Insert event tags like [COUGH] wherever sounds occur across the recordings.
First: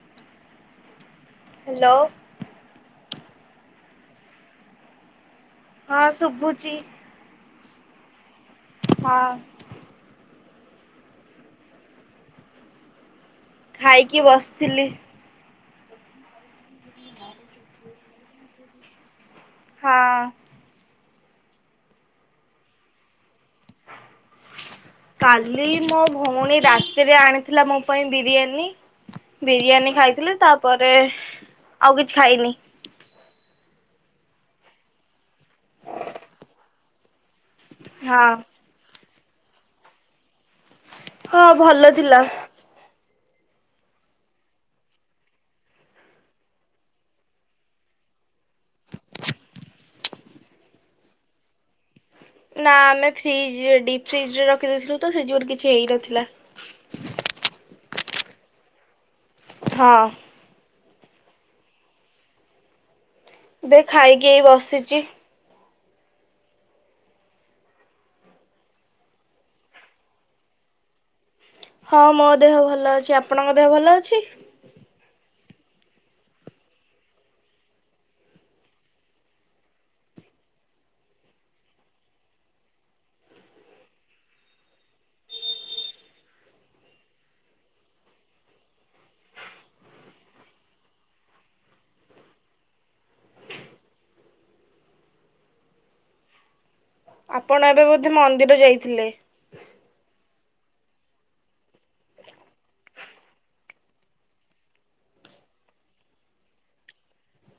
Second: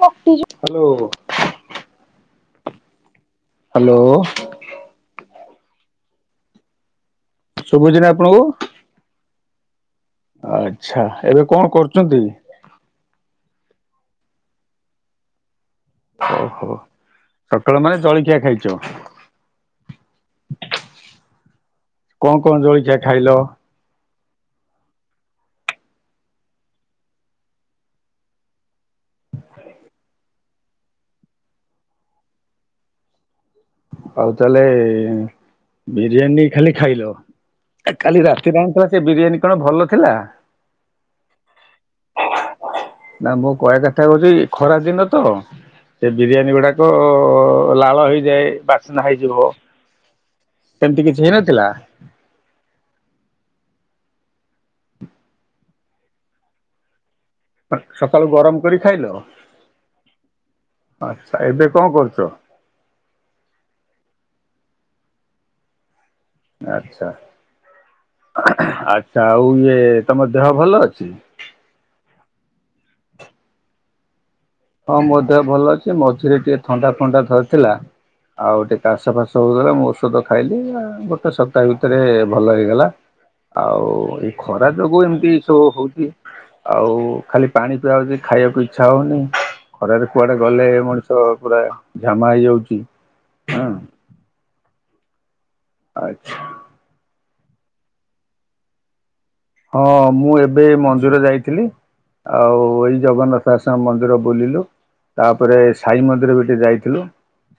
Hello. Hello. Hello. ହଁ ଶୁଭୁଚି। ଶୁଭୁଚି ନା ଆପଣଙ୍କୁ। ହଁ। ଆଚ୍ଛା ଏବେ କଣ କରୁଛନ୍ତି? ଖାଇକି ବସିଥିଲି। ଓହୋ ସକାଳୁ ମାନେ ଜଳଖିଆ ଖାଇଛ? ହଁ। କଣ କଣ ଜଳଖିଆ ଖାଇଲ? କାଲି ମୋ ଭଉଣୀ ରାତିରେ ଆଣିଥିଲା ମୋ ପାଇଁ ବିରିୟାନୀ ବିରିୟାନୀ ଖାଇଥିଲି ତାପରେ ଆଉ କିଛି ଖାଇନି। ଆଉ ତାହେଲେ ବିରିୟାନୀ ଖାଲି ଖାଇଲ। ଆ କାଲି ହଁ ରାତିିରେ ତ ସେ ବିରିୟାନୀ କଣ ଭଲ ଥିଲା? ହଁ ଭଲ ଥିଲା। ନା ମୁଁ କହିବା କଥା ହଉଚି ଖରା ଦିନ ତ ସେ ବିରିୟାନୀ ଗୁଡାକ ଲାଳ ହେଇଯାଏ ବା ବାସ୍ନା ହେଇଯିବ ସେମିତି କିଛି ହେଇନଥିଲା? ନା ଆମେ ଫ୍ରିଜ ଡିପ ଫ୍ରିଜ ରେ ରଖିଦେଇଥିଲୁ ତ ସେଇ ଜୁଗୁରେ କିଛି ହେଇନଥିଲା। ସକାଳୁ ଗରମ କରି ଖାଇଲ? ହଁ। ଆଚ୍ଛା ଏବେ କଣ କରୁଛ? ଏବେ ଖାଇକି ଏଇ ବସିଛି। ଆଚ୍ଛା ଆଚ୍ଛା ଆଉ ଇଏ ତମ ଦେହ ଭଲ ଅଛି? ହଁ ମୋ ଦେହ ଭଲ ଅଛି ଆପଣଙ୍କ ଦେହ ଭଲ ଅଛି? ହଁ ମୋ ଦେହ ଭଲ ଅଛି ମଝିରେ ଟିକେ ଥଣ୍ଡା ଫଣ୍ଡା ଧରିଥିଲା ଆଉ ଟିକେ କାଶ ଫାସ ହେଉଥିଲା ମୁଁ ଔଷଧ ଖାଇଲି ଗୋଟେ ସପ୍ତାହ ଭିତରେ ଭଲ ହେଇଗଲା ଆଉ ଏ ଖରା ଯୋଗୁ ଏମିତି ସବୁ ହେଉଛି ଆଉ ଖାଲି ପାଣି ପିଆ ହେଉଛି ଖାଇବାକୁ ଇଚ୍ଛା ହଉନି। ଖରାରେ କୁଆଡେ ଗଲେ ମଣିଷ ପୁରା ଝାମା ହେଇଯାଉଛି ହଁ। ଆଚ୍ଛା। ଆପଣ ଏବେ ବୋଧେ ମନ୍ଦିର ଯାଇଥିଲେ। ହଁ ମୁଁ ଏବେ ମନ୍ଦିର ଯାଇଥିଲି ଆଉ ଏଇ ଜଗନ୍ନାଥ ଆସନ ମନ୍ଦିର ବୁଲିଲୁ ତାପରେ ସାଇ ମନ୍ଦିର ବିି ଟିକେ ଯାଇଥିଲୁ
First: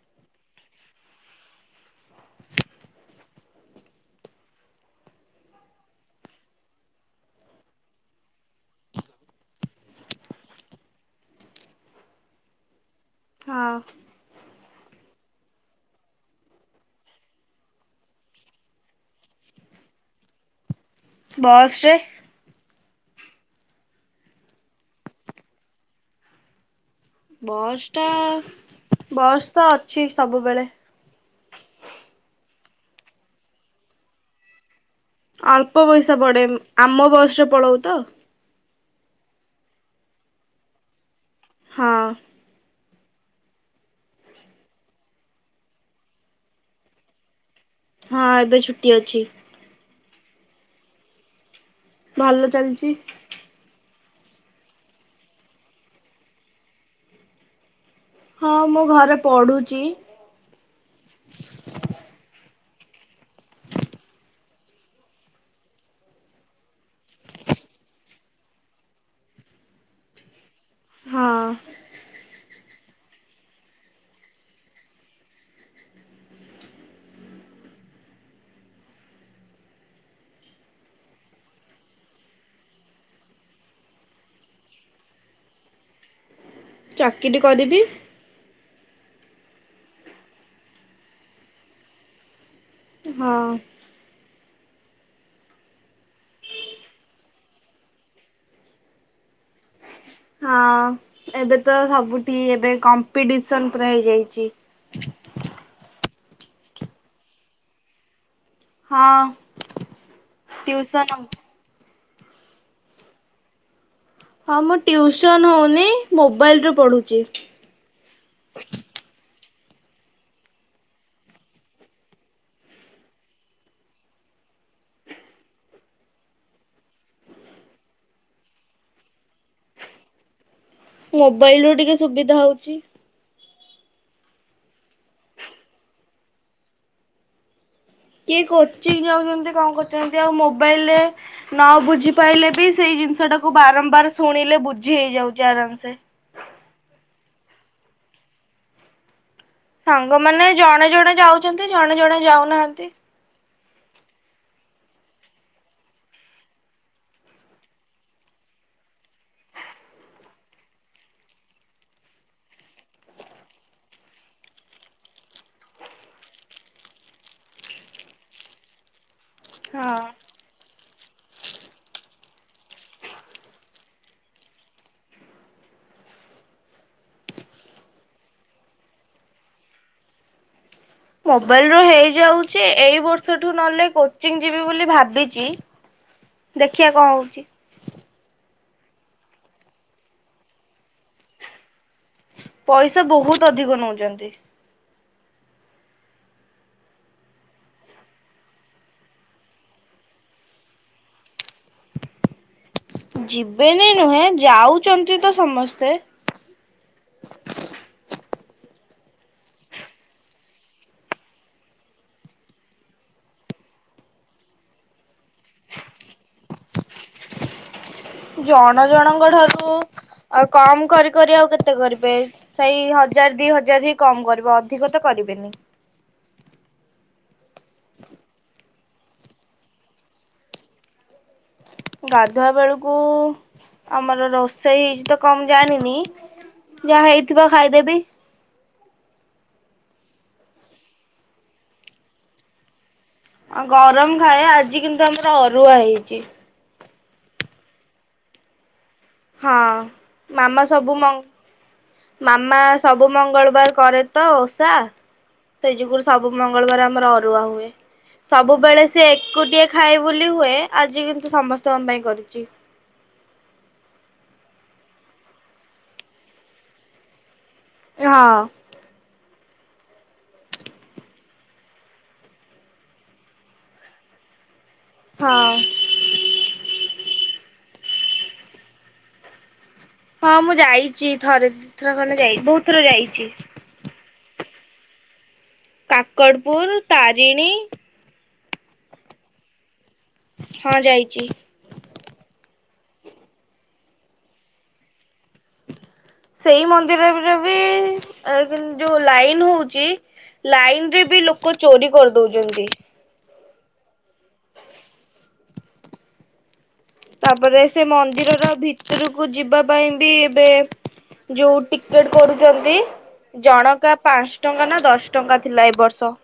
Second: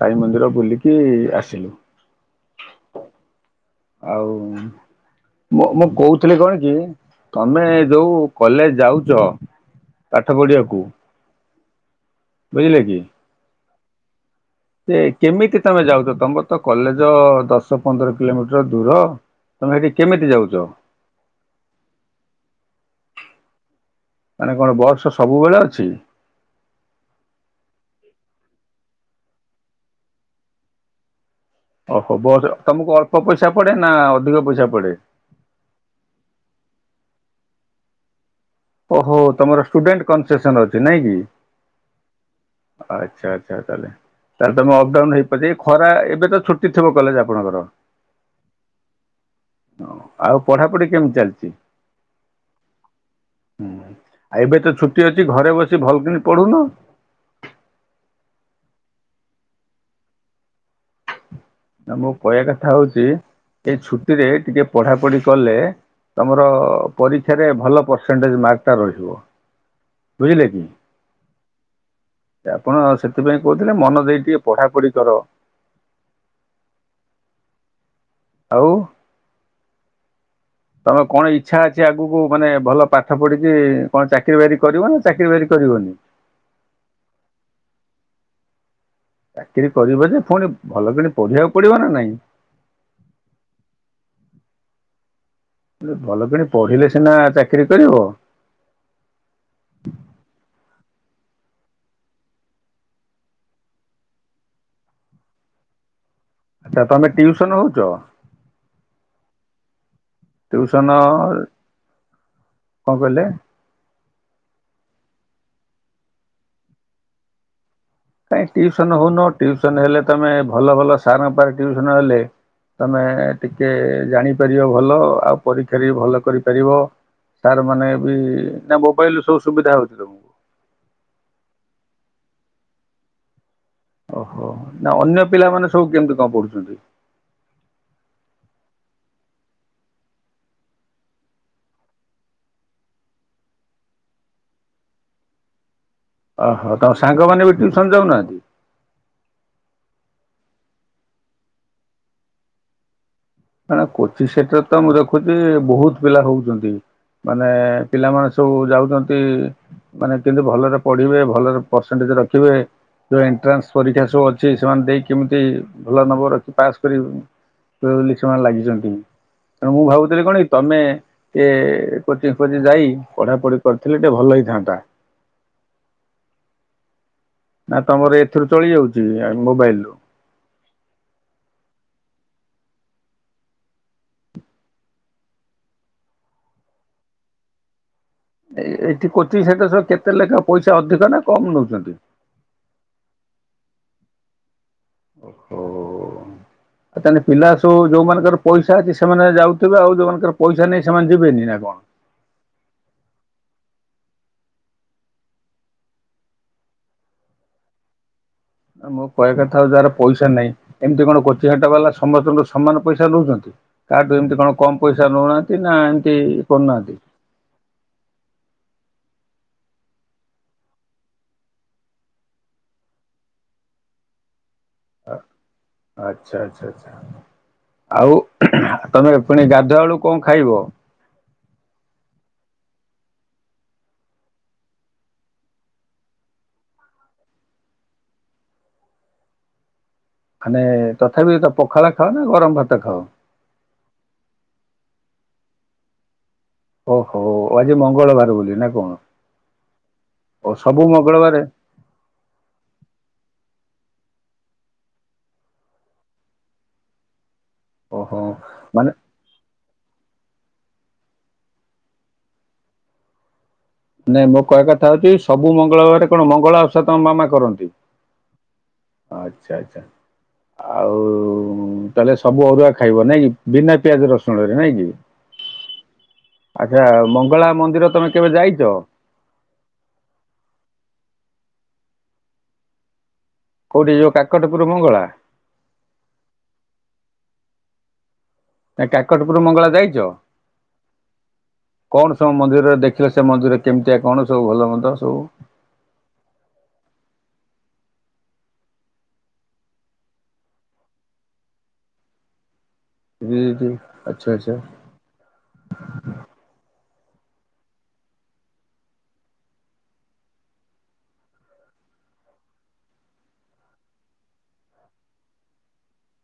ସାଇ ମନ୍ଦିର ବୁଲିକି ଆସିଲୁ। ଆଉ ମୁଁ ମୁଁ କହୁଥିଲି କଣ କି ତମେ ଯୋଉ କଲେଜ ଯାଉଚ ପାଠ ପଢିବାକୁ ବୁଝିଲେ କି ହଁ ସେ କେମିତି ତମେ ଯାଉଛ ତମର ତ କଲେଜ ଦଶ ପନ୍ଦର କିଲୋମିଟର ଦୂର ତମେ ସେଠି କେମିତି ଯାଉଚ? ବସରେ। ମାନେ କଣ ବସ୍ ସବୁବେଳେ ଅଛି? ବସ୍ ଟା ବସ୍ ତ ଅଛି ସବୁବେଳେ। ଓହୋ ବସ୍ ତମକୁ ଅଳ୍ପ ପଇସା ପଡେ ନା ଅଧିକ ପଇସା ପଡେ। ଅଳ୍ପ ପଇସା ପଡେ ଆମ ବୟସରେ ପଳଉ ତ ଓହୋ ତମର ଷ୍ଟୁଡେଣ୍ଟ କନସେସନ ଅଛି ନାଇଁ କି ହଁ। ଆଚ୍ଛା ଆଚ୍ଛା ତାହେଲେ ତାହେଲେ ତମେ ଅପଡାଉନ ହେଇପାରୁଛ ଖରା ଏବେ ତ ଛୁଟି ଥିବ କଲେଜ ଆପଣଙ୍କର। ହଁ ଏବେ ଛୁଟି ଅଛି। ଆଉ ପଢାପଢି କେମିତି ଚାଲିଛି? ଭଲ ଚାଲିଛି। ହୁଁ ଆଉ ଏବେ ତ ଛୁଟି ଅଛି ଘରେ ବସି ଭଲବ୍କିନି ପଢୁନ। ହଁ ମୁଁ ଘରେ ପଢୁଛି। ନା ମୋ କହିବା କଥା ହେଉଛି ଏଇ ଛୁଟିରେ ଟିକେ ପଢ଼ାପଢ଼ି କଲେ ତମର ପରୀକ୍ଷାରେ ଭଲ ପରସେଣ୍ଟେଜ ମାର୍କଟା ରହିବ ବୁଝିଲେ କି। ହଁ। ଆପଣ ସେଥିପାଇଁ କହୁଥିଲେ ମନ ଦେଇ କି ଟିକେ ପଢାପଢି କର। ଆଉ। ତମେ କଣ ଇଚ୍ଛା ଅଛି ଆଗକୁ ମାନେ ଭଲ ପାଠ ପଢିକି କଣ ଚାକିରୀ ବାକିରି କରିବ ନା ଚାକିରୀ ବାକି କରିବନି। ଚାକିରି କରିବି। ଚାକିରି କରିବ ଯେ ପୁଣି ଭଲ କିଣି ପଢିବାକୁ ପଡିବ ନା ନାଇଁ। ହଁ। ଭଲ କିନି ପଢିଲେ ସିନା ଚାକିରି କରିବ। ହଁ ଏବେ ତ ସବୁଠି ଏବେ କମ୍ପିଟିସନ ପୁରା ହେଇଯାଇଛି। ଆଛା ତମେ ଟିଉସନ ହଉଛ? ହଁ। ଟିଉସନ କଣ କହିଲେ? ହଁ ମୁଁ ଟଉସନ ହୋଉନି ମୋବାଇଲରେ ପଢୁଛି। କାହିଁ ଟିଉସନ୍ ହଉନ ଟିଉସନ୍ ହେଲେ ତୁମେ ଭଲ ଭଲ ସାର ପାଖରେ ଟିଉସନ୍ ହେଲେ ତମେ ଟିକେ ଜାଣିପାରିବ ଭଲ ଆଉ ପରୀକ୍ଷାରେ ଭଲ କରିପାରିବ ସାର୍ମାନେ ବି ନା ମୋବାଇଲ ସବୁ ସୁବିଧା ହେଉଛି ତୁମକୁ? ମୋବାଇଲରୁ ଟିକେ ସୁବିଧା ହଉଛି। ଓହୋ ନା ଅନ୍ୟ ପିଲାମାନେ ସବୁ କେମିତି କଣ ପଢୁଛନ୍ତି? କିଏ କୋଚି ଯାଉଛନ୍ତି କଣ କରୁଛନ୍ତି ଆଉ ମୋବାଇଲରେ ନ ବୁଝି ପାଇଲେ ବି ସେଇ ଜିନିଷ ଟାକୁ ବାରମ୍ବାର ଶୁଣିଲେ ବୁଝି ହେଇଯାଉଛି ଆରାମ ସେ। ଓହୋ ତମ ସାଙ୍ଗ ମାନେ ବି ଟିଉସନ ଯାଉନାହାନ୍ତି? ସାଙ୍ଗମାନେ ଜଣେ ଜଣେ ଯାଉଛନ୍ତି ଜଣେ ଜଣେ ଯାଉନାହାନ୍ତି। ନା କୋଚିଂ ସେଟର ତ ମୁଁ ଦେଖୁଛି ବହୁତ ପିଲା ରୋହୁଚନ୍ତି ମାନେ ପିଲାମାନେ ସବୁ ଯାଉଛନ୍ତି ମାନେ କେମିତି ଭଲରେ ପଢିବେ ଭଲରେ ପରସେଣ୍ଟେଜ ରଖିବେ ଯୋଉ ଏଣ୍ଟ୍ରାନ୍ସ ପରୀକ୍ଷା ସବୁ ଅଛି ସେମାନେ ଦେଇ ଭଲ ନମ୍ବର ରଖି ପାସ୍ କରିବେ ବୋଲି। ସେମାନେ ଲାଗିଛନ୍ତି। ତେଣୁ ମୁଁ ହଁ। ଭାବୁଥିଲି କଣ ତମେ ଟିକିଏ କୋଚିଂ ଫୋଚିଂ ଯାଇ ପଢାପଢି କରିଥିଲେ ଟିକେ ଭଲ ହେଇଥାନ୍ତା। ନା ତମର ଏଥିରୁ ଚଳି ଯାଉଛି ମୋବାଇଲ ରୁ। ମୋବାଇଲ ର ହେଇଯାଉଛି ଏଇ ବର୍ଷଠୁ ନହଲେ କୋଚିଂ ଯିବି ବୋଲି ଭାବିଛି ଦେଖିଆ କଣ ହଉଛି? ଏଇଠି କୋଚିଂ ସେଣ୍ଟର ସହ କେତେ ଲେଖା ପଇସା ଅଧିକ ନା କମ ନଉଛନ୍ତି? ପଇସା ବହୁତ ଅଧିକ ନଉଛନ୍ତି। ଓହୋ ଆ ତାହେଲେ ପିଲା ସବୁ ଯୋଉମାନଙ୍କର ପଇସା ଅଛି ସେମାନେ ଯାଉଥିବେ ଆଉ ଯୋଉମାନଙ୍କର ପଇସା ନାହିଁ ସେମାନେ ଯିବେନି ନା କଣ? ଯିବେନି ନୁହେଁ ଯାଉଛନ୍ତି ତ ସମସ୍ତେ। ନା ମୋ କହିବା କଥା ହୋଉଛି ଯାହାର ପଇସା ନାହିଁ ଏମିତି କଣ କୋଚି ହାଟ ବାଲା ସମସ୍ତଙ୍କର ସମାନ ପଇସା ନଉଛନ୍ତି କାହାଠୁ ଏମତି କଣ କମ ପଇସା ନଉନାହାନ୍ତି ନା ଏମିତି କରୁନାହାନ୍ତି। ଜଣ ଜଣଙ୍କ ଠାରୁ କମ କରି କରି ଆଉ କେତେ କରିବେ ସେଇ ହଜାର ଦି ହଜାର ହିଁ କମ କରିବ ଅଧି ଅଧିକ ତ କରିବେନି। ଆଚ୍ଛା ଆଚ୍ଛା ଆଚ୍ଛା ଆଉ ତମେ ଖୁଉ ପୁଣି ଗାଧୁଆଳୁ କଣ ଖାଇବ? ଗାଧୁଆ ବେଳକୁ ଆମର ରୋଷେଇ ହେଇଛି ତ କଣ ଜାଣିନି ଯାହା ହେଇଥିବ ଖାଇଦେବି। ମାନେ ତଥାପି ତ ପଖାଳ ଖାଅ ନା ଗରମ ଭାତ ଖାଅ? ଆଁ ଗରମ ଖାଏ ଆଜି କିନ୍ତୁ ଆମର ଅରୁଆ ହେଇଛି। ଓହୋ ଆଜି ମଙ୍ଗଳବାର ବୋଲି ନା କଣ? ହଁ ଓ ମାମା ସବୁ ମ ମଙ୍ଗଳବାରେ ମାମା ସବୁ ମଙ୍ଗଳବାର କରେ ତ ଓଷା ସେ ଯୁଗରୁ ସବୁ ମଙ୍ଗଳବାର ଆମର ଅରୁଆ ହୁଏ ଓହୋ। ସବୁବେଳେ ମାନେ ସେ ଏକୁଟିଏ ଖାଏ ବୋଲି ହୁଏ ଆଜି କିନ୍ତୁ ସମସ୍ତଙ୍କ ପାଇଁ କରିଚି। ନାଇଁ ମୋ କହିବା କଥା ହଉଛି ସବୁ ମଙ୍ଗଳବାର କଣ ମଙ୍ଗଳା ଓଷା ତମ ମାମା କରନ୍ତି। ହଁ। ଆଚ୍ଛା ଆଚ୍ଛା ଆଉ ତାହେଲେ ସବୁ ଅରୁଆ ଖାଇବ ନାଇଁ କି ବିନା ପିଆଜ ରସୁଣରେ ନାଇଁ କି? ହଁ ଆଛା ମଙ୍ଗଳା ମନ୍ଦିର ତମେ କେବେ ଯାଇ ଚ ହଁ ମୁଁ ଯାଇଛି ଥରେ ଦି ଥର ଖଣ୍ଡେ ଯାଇଛି ବହୁତ ଥର ଯାଇଛି। କୋଉଠି କି ଯୋଉ କାକଟପୁର ମଙ୍ଗଳା? କାକଟପୁର ତାରିଣୀ ନା କାକଟପରୁ ମଙ୍ଗଳା ଯାଇ ଛ ହଁ ଯାଇଛି। କଣ ସବୁ ମନ୍ଦିରରେ ଦେ ସେ ମନ୍ଦିର କେମିତିଆ କଣ ସବୁ ଭଲ ମନ୍ଦ ସବୁ? ସେଇ ମନ୍ଦିରରେ ବି ଯୋଉ ଲାଇନ୍ ହଉଛି ଲାଇନ୍ ରେ ବି ଲୋକ ଚୋରି କରିଦଉଛନ୍ତି। ହୁଁ ହୁଁ ଆଛା ଆଛା। ତାପରେ ସେ ମନ୍ଦିରର ଭିତୁରୁକୁ ଯିବା ପାଇଁ ବି ଏବେ ଯୋଉ ଟିକେଟ୍ କରୁଛନ୍ତି ଜଣକା ପାଞ୍ଚ ଟଙ୍କା ନା ଦଶ ଟଙ୍କା ଥିଲା ଏ ବର୍ଷ।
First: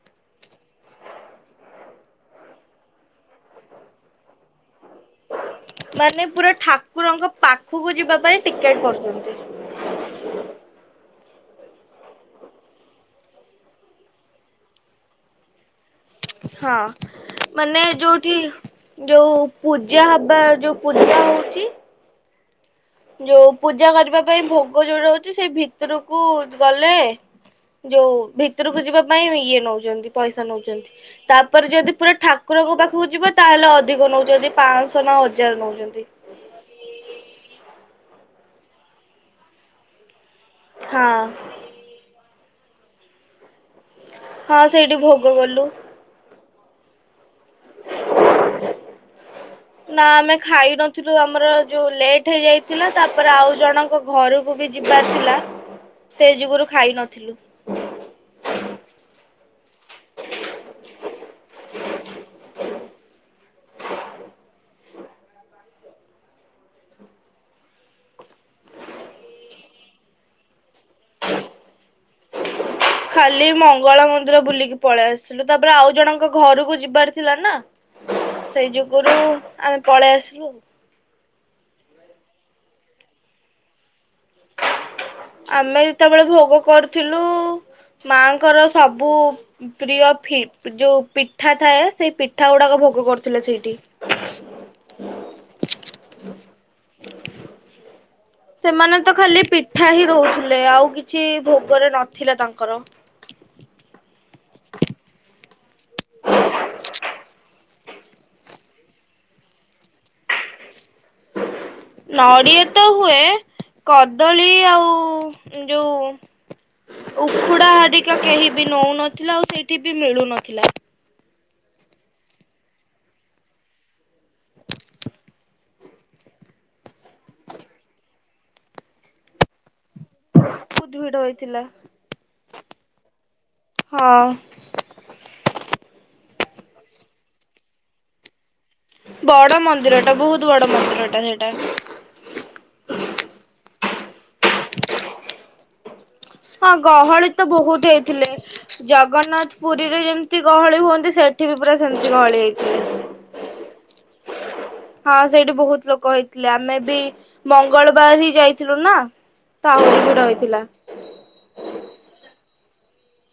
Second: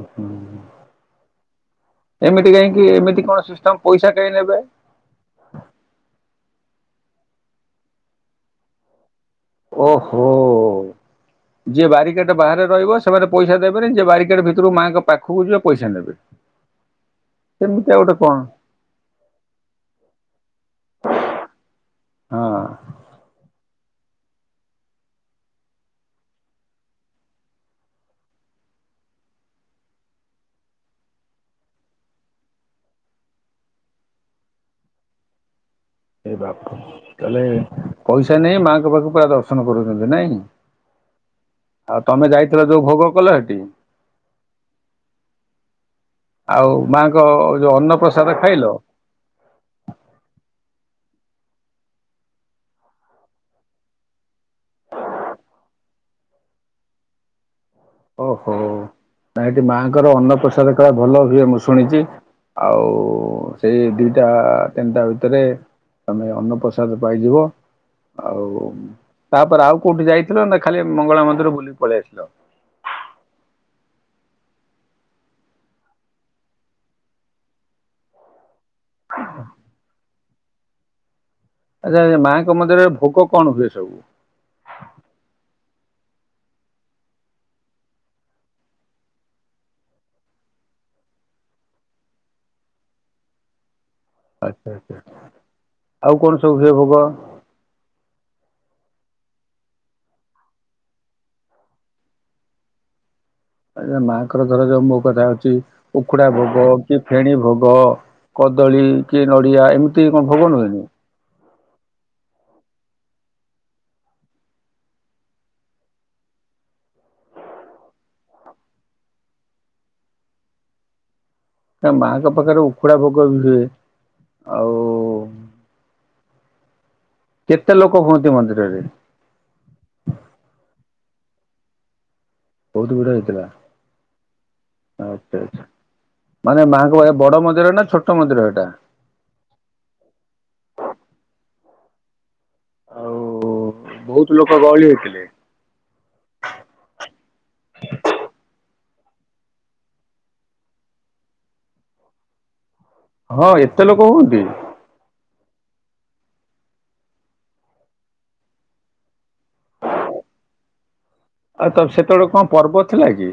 ହୁଁ ଏମିତି କାହିଁକି ଏମିତି କଣ ସିଷ୍ଟମ୍ ପଇସା କାଇଁ ନେବେ। ମାନେ ପୁରା ଠାକୁରଙ୍କ ପାଖକୁ ଯିବା ପାଇଁ ଟିକେଟ୍ କରୁଛନ୍ତି। ଓହୋ। ଯିଏ ବାରି ଗେଟ୍ ବାହାରେ ରହିବ ସେମାନେ ପଇସା ଦେବେନି ଯିଏ ବାରି ଗେଟ୍ ଭିତରୁ ମାଆଙ୍କ ପାଖକୁ ଯିବେ ପଇସା ନବେ। ହଁ ମାନେ ଗୋଟେ ଯୋଉଠି କଣ ଯୋଉ ପୂଜା ହବା ଯୋଉ ପୂଜା ହଉଛି ହଁ। ଯୋଉ ପୂଜା କରିବା ପାଇଁ ଭୋଗ ଯୋଉ ରହୁଛି ସେ ଭିତୁରୁକୁ ଗଲେ ଯୋଉ ଭିତୁରୁକୁ ଯିବା ପାଇଁ ଇଏ ନଉଛନ୍ତି ପଇସା ନଉଛନ୍ତି ତାପରେ ଯଦି ପୁରା ଠାକୁରଙ୍କ ପାଖକୁ ଯିବ ତାହେଲେ ଅଧିକ ନଉଛନ୍ତି ପାଁଶହ ନା ହଜାର ନଉଛନ୍ତି। ଏ ବାପ ତାହେଲେ ପଇସା ନେଇ ମା ଙ୍କ ପାଖକୁ ପୁରା ଦର୍ଶନ କରୁଛନ୍ତି ନାଇଁ। ହଁ। ଆଉ ତମେ ଯାଇ ଥିରେ ଯୋଉ ଭୋଗ କଲଟି? ହଁ ସେଇଠି ଭୋଗ କଲୁ। ଆଉ ମାଙ୍କ ଯୋଉ ଅନ୍ନପ୍ରସାଦ ଖାଇଲ? ଥିଏରୁ ଆମର ଯୋଉ ଲେଟ୍ ହେଇ ଯାଇଥିଲା ତାପରେ ଆଉ ଜଣଙ୍କ ଘରକୁ ବି ଯିବାର ଥିଲା ସେ ଯୋଗୁରୁ ଖାଇ ନଥିଲୁ। ଓହୋ ନାଇଟ୍। ମାଙ୍କର ଅନ୍ନପ୍ରସାଦ କାଳେ ଭଲ ହୁଏ ମୁଁ ଶୁଣିଛି। ଆଉ ସେଇ ଦିଇଟା ତିନିଟା ଭିତରେ ତମେ ଅନ୍ନପ୍ରସାଦ ପାଇଯିବ ଆଉ ତାପରେ ଆଉ କୋଉଠି ଯାଇଥିଲ ନା ଖାଲି ମଙ୍ଗଳା ମନ୍ଦିର ବୁଲିକି ପଳେଇ ଆସିଲ। ଖାଲି ମଙ୍ଗଳା ମନ୍ଦିର ବୁଲିକି ପଳେଇ ଆସିଲୁ ତାପରେ ଆଉ ଜଣଙ୍କ ଘରକୁ ଯିବାର ଥିଲା ନା। ସେଇ ଯୁଗରୁ ଆମେ ପଳେ ଆସି୍ ହ [INAUDIBLE] ଆଚ୍ଛା ଆ ମାଙ୍କ ମନ୍ଦିରରେ ଭୋଗ କଣ ହୁଏ ସବୁ। ଆମେ ଯେତେବେଳେ ଭୋଗ କରୁଥିଲୁ ମାଙ୍କର ସବୁ ପ୍ରିୟ ଫି ଯୋଉ ପିଠା ଥାଏ ସେଇ ପିଠା ଗୁଡାକ ଭୋଗ କରୁଥିଲେ ସେଇଠି। ଆଚ୍ଛା ଆଛା ଆଉ କଣ ସବୁ ହୁଏ ଭୋଗ? ସେମାନେ ତ ଖାଲି ପିଠା ହିଁ ଦଉଥିଲେ ଆଉ କିଛି ଭୋଗରେ ନଥିଲେ ତାଙ୍କର। ମାଆଙ୍କର ଥର ଯୋଉ ମୋ କଥା ହଉଛି ଉଖୁଡ଼ା ଭୋଗ କି ଫେଣୀ ଭୋଗ କଦଳୀ କି ନଡିଆ ଏମିତି କଣ ଭୋଗ ନୁହେଁ। ନଡିଆ ତ ହୁଏ କଦଳୀ ଆଉ ଯୋଉ ଉଖୁଡା ହାରିକା କେହି ବି ନଉନଥିଲା ଆଉ ସେଇଠି ବି ମିଳୁନଥିଲା। ତା ମାଙ୍କ ପାଖରେ ଉଖୁଡା ଭୋଗ ବି ହୁଏ ଆଉ। କେତେ ଲୋକ ହୁଅନ୍ତି ମନ୍ଦିରରେ? ବହୁତ ଭିଡ ହେଇଥିଲା। ବହୁତ ଭିଡ ହେଇଥିଲା ହଁ ଆଛା ଆଛା। ମାନେ ମାଙ୍କ ବଡ ମନ୍ଦିର ନା ଛୋଟ ମନ୍ଦିର ହେଇଟା। ବଡ ମନ୍ଦିରଟା ବହୁତ ବଡ ମନ୍ଦିରଟା ସେଇଟା। ଆଉ ବହୁତ ଲୋକ ଗହଳି ହେଇଥିଲେ। ହଁ ଗହଳି ତ ବହୁତ ହେଇଥିଲେ। ଜଗନ୍ନାଥ ପୁରୀରେ ଯେମିତି ଗହଳି ହୁଅନ୍ତି ସେଠି ବି ପୁରା ସେମିତି ଗହଳି ହେଇଥିଲେ। ହଁ ଏତେ ଲୋକ ହୁଅନ୍ତି। ହଁ ସେଇଠି ବହୁତ ଲୋକ ହେଇଥିଲେ ଆମେ ବି ମଙ୍ଗଳବାର ହିଁ ଯାଇଥିଲୁ ନା ତ ଆହୁରି ଭିଡ ହେଇଥିଲା। ଆଉ ତ ସେତେବେଳେ କଣ ପର୍ବ ଥିଲା କି।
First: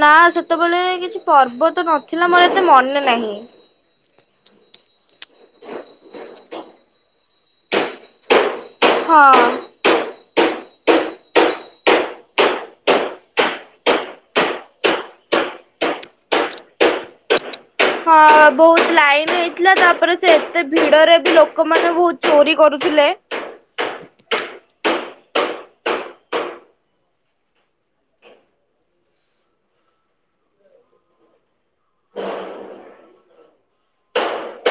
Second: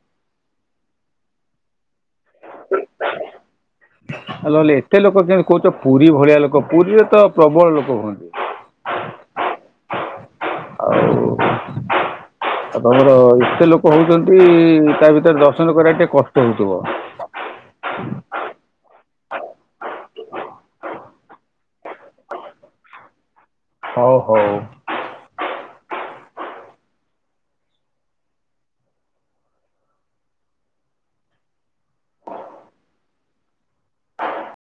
ନା ସେତେବେଳେ କିଛି ପର୍ବ ତ ନ ଥିଲା ମୋର ଏତେ ମନେ ନାହିଁ। ନ ହେଲେ ଏତେ ଲୋକ କେମତି କହୁଛ ପୁରୀ ଭଳିଆ ଲୋକ ପୁରୀରେ ତ ପ୍ରବଳ ଲୋକ ହୁଅନ୍ତି। ହଁ। ଆଉ ତମର ଏତେ ଲୋକ ହଉଛନ୍ତି ତା ଭିତରେ ଦର୍ଶନ କରିବା ଟିକେ କଷ୍ଟ ହଉଥିବ। ହଁ ବହୁତ ଲାଏ୍- ହେଇଥିଲା ତାପରେ ସେ ଏତେ ଭିଡରେ ବି ଲୋକମାନୋନ ବହୁତ ଚୋରି କରୁଥିଲେ। ହଉ ହଉ।